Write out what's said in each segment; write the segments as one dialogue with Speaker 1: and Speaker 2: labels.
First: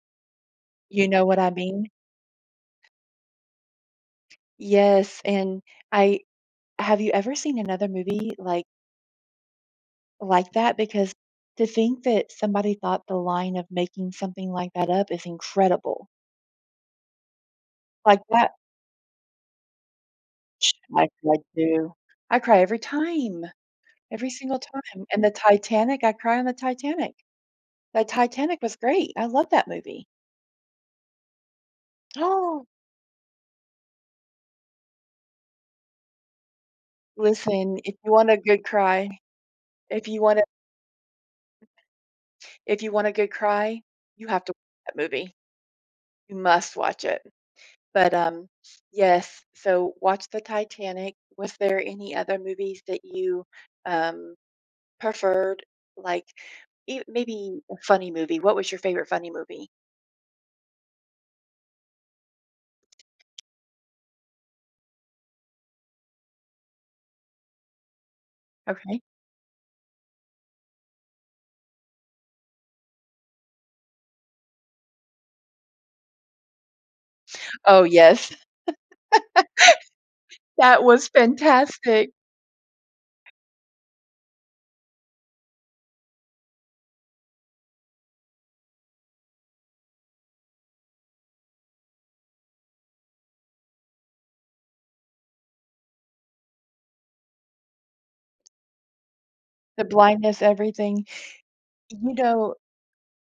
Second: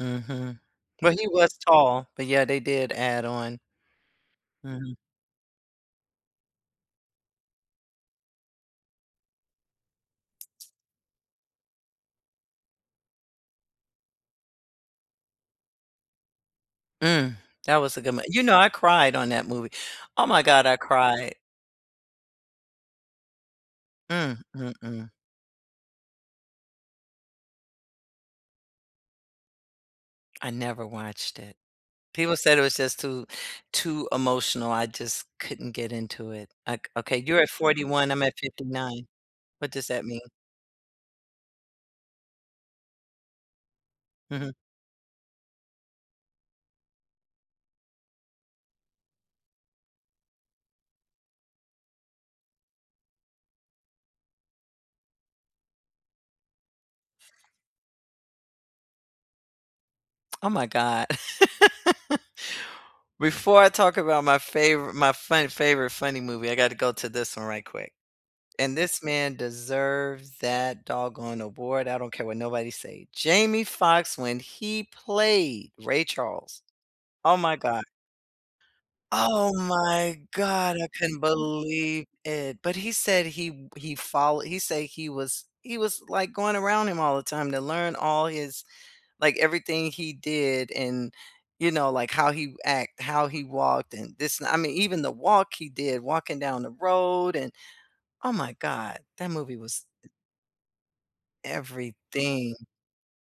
Speaker 1: Mhm,
Speaker 2: You
Speaker 1: but
Speaker 2: know
Speaker 1: he
Speaker 2: what I
Speaker 1: was
Speaker 2: mean?
Speaker 1: tall, but, yeah, they did add on Mhm.
Speaker 2: Yes, and I have you ever seen another movie like like that? Because to think that somebody thought the line of making something like that up is incredible.
Speaker 1: Mm, that was a good
Speaker 2: Like
Speaker 1: mo you
Speaker 2: that
Speaker 1: know, I cried on that movie, oh my god, I
Speaker 2: I cry
Speaker 1: cried.
Speaker 2: too. I cry every time, every
Speaker 1: Mm,
Speaker 2: single time,
Speaker 1: mm-mm.
Speaker 2: and the Titanic, I cry on the Titanic. The Titanic was great, I love that movie.
Speaker 1: I never watched it. People said it
Speaker 2: Oh.
Speaker 1: was just too too emotional, I just couldn't get into it, like, okay. You're at
Speaker 2: Listen,
Speaker 1: forty
Speaker 2: if you
Speaker 1: one I'm
Speaker 2: want
Speaker 1: at
Speaker 2: a
Speaker 1: fifty
Speaker 2: good
Speaker 1: nine
Speaker 2: cry
Speaker 1: What does that
Speaker 2: if
Speaker 1: mean?
Speaker 2: you want a if you want a good cry, you have to
Speaker 1: Mhm.
Speaker 2: that movie. You must watch it but, um yes, so watch the Titanic. Was there any other movies that you, um, preferred? Like, e maybe a funny movie, what was your favorite funny movie?
Speaker 1: Oh my god. Before I talk about my favori my fun favorite funny movie, I gotta go to this one right quick. And
Speaker 2: Okay.
Speaker 1: this man deserves that doggone award, I don't care what nobody say. Jamie Foxx when he played Ray Charles, oh my
Speaker 2: Oh,
Speaker 1: god.
Speaker 2: yes.
Speaker 1: Oh my god
Speaker 2: That
Speaker 1: I
Speaker 2: was
Speaker 1: couldn't believe
Speaker 2: fantastic!
Speaker 1: it. But he said he w he follow he say he was he was, like, going around him all the time to learn all his like, everything he did and, you know, like, how he act, how he walked, and this I mean, even the walk he did, walking down the road and oh my god. That movie
Speaker 2: The
Speaker 1: was
Speaker 2: blindness, everything. You
Speaker 1: everything.
Speaker 2: know,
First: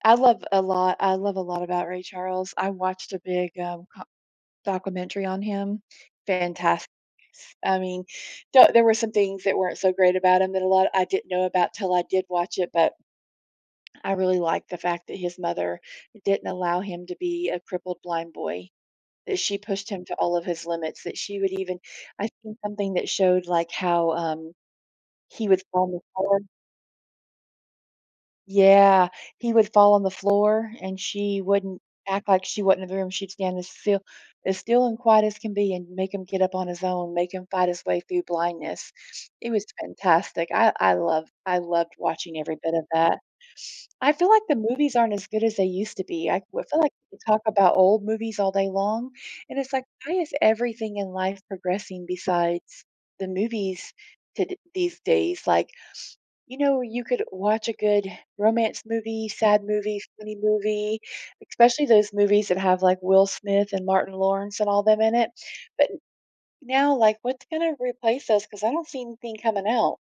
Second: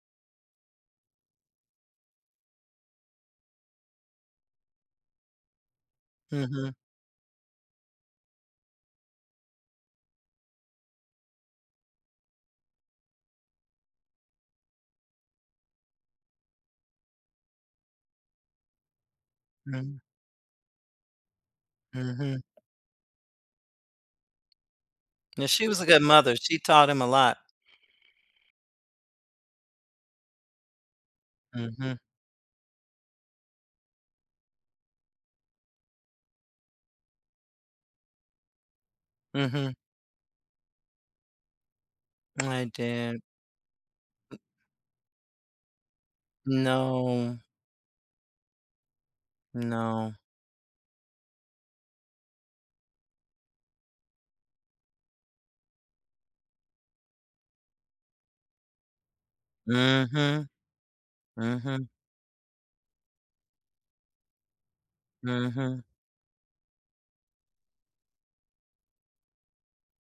Speaker 2: I love a lot I love a lot about Ray Charles, I watched a big, uh, co documentary on him.
Speaker 1: Mhm.
Speaker 2: Fantas I mean, there there were some things that weren't so great about him that a lot I didn't know about 'til I did watch it, but I really liked the fact that his mother didn't allow him to be a crippled blind boy. That she pushed
Speaker 1: Mm.
Speaker 2: him to all of his limits, that she would even I
Speaker 1: Mhm.
Speaker 2: think something that showed, like, how, um,
Speaker 1: Yeah,
Speaker 2: he would
Speaker 1: she was
Speaker 2: fall
Speaker 1: a
Speaker 2: on the
Speaker 1: good mother,
Speaker 2: floor.
Speaker 1: she taught him a lot.
Speaker 2: Yeah, he would fall on the floor and she wouldn't
Speaker 1: Mhm.
Speaker 2: act like she was in the room, she'd stand as still as still and quiet as can be and make him get up on his own, make him fight his way through blindness, it was
Speaker 1: Mhm.
Speaker 2: fantastic, I I loved I loved watching every
Speaker 1: I
Speaker 2: bit of that.
Speaker 1: did.
Speaker 2: I feel like the movies aren't as good as they used to be, I well, I feel like we
Speaker 1: No.
Speaker 2: talk about old movies all day long, and it's like,
Speaker 1: No.
Speaker 2: why is everything in life progressing besides the movies to d these days? Like, you know, you could watch a good romance movie, sad movie, funny
Speaker 1: Mhm,
Speaker 2: movie, especially
Speaker 1: mhm.
Speaker 2: those movies that have, like, Will Smith and Martin Lawrence and all them in it.
Speaker 1: Mhm.
Speaker 2: But now, like, what's gonna replace those, 'cause I don't see anything coming out.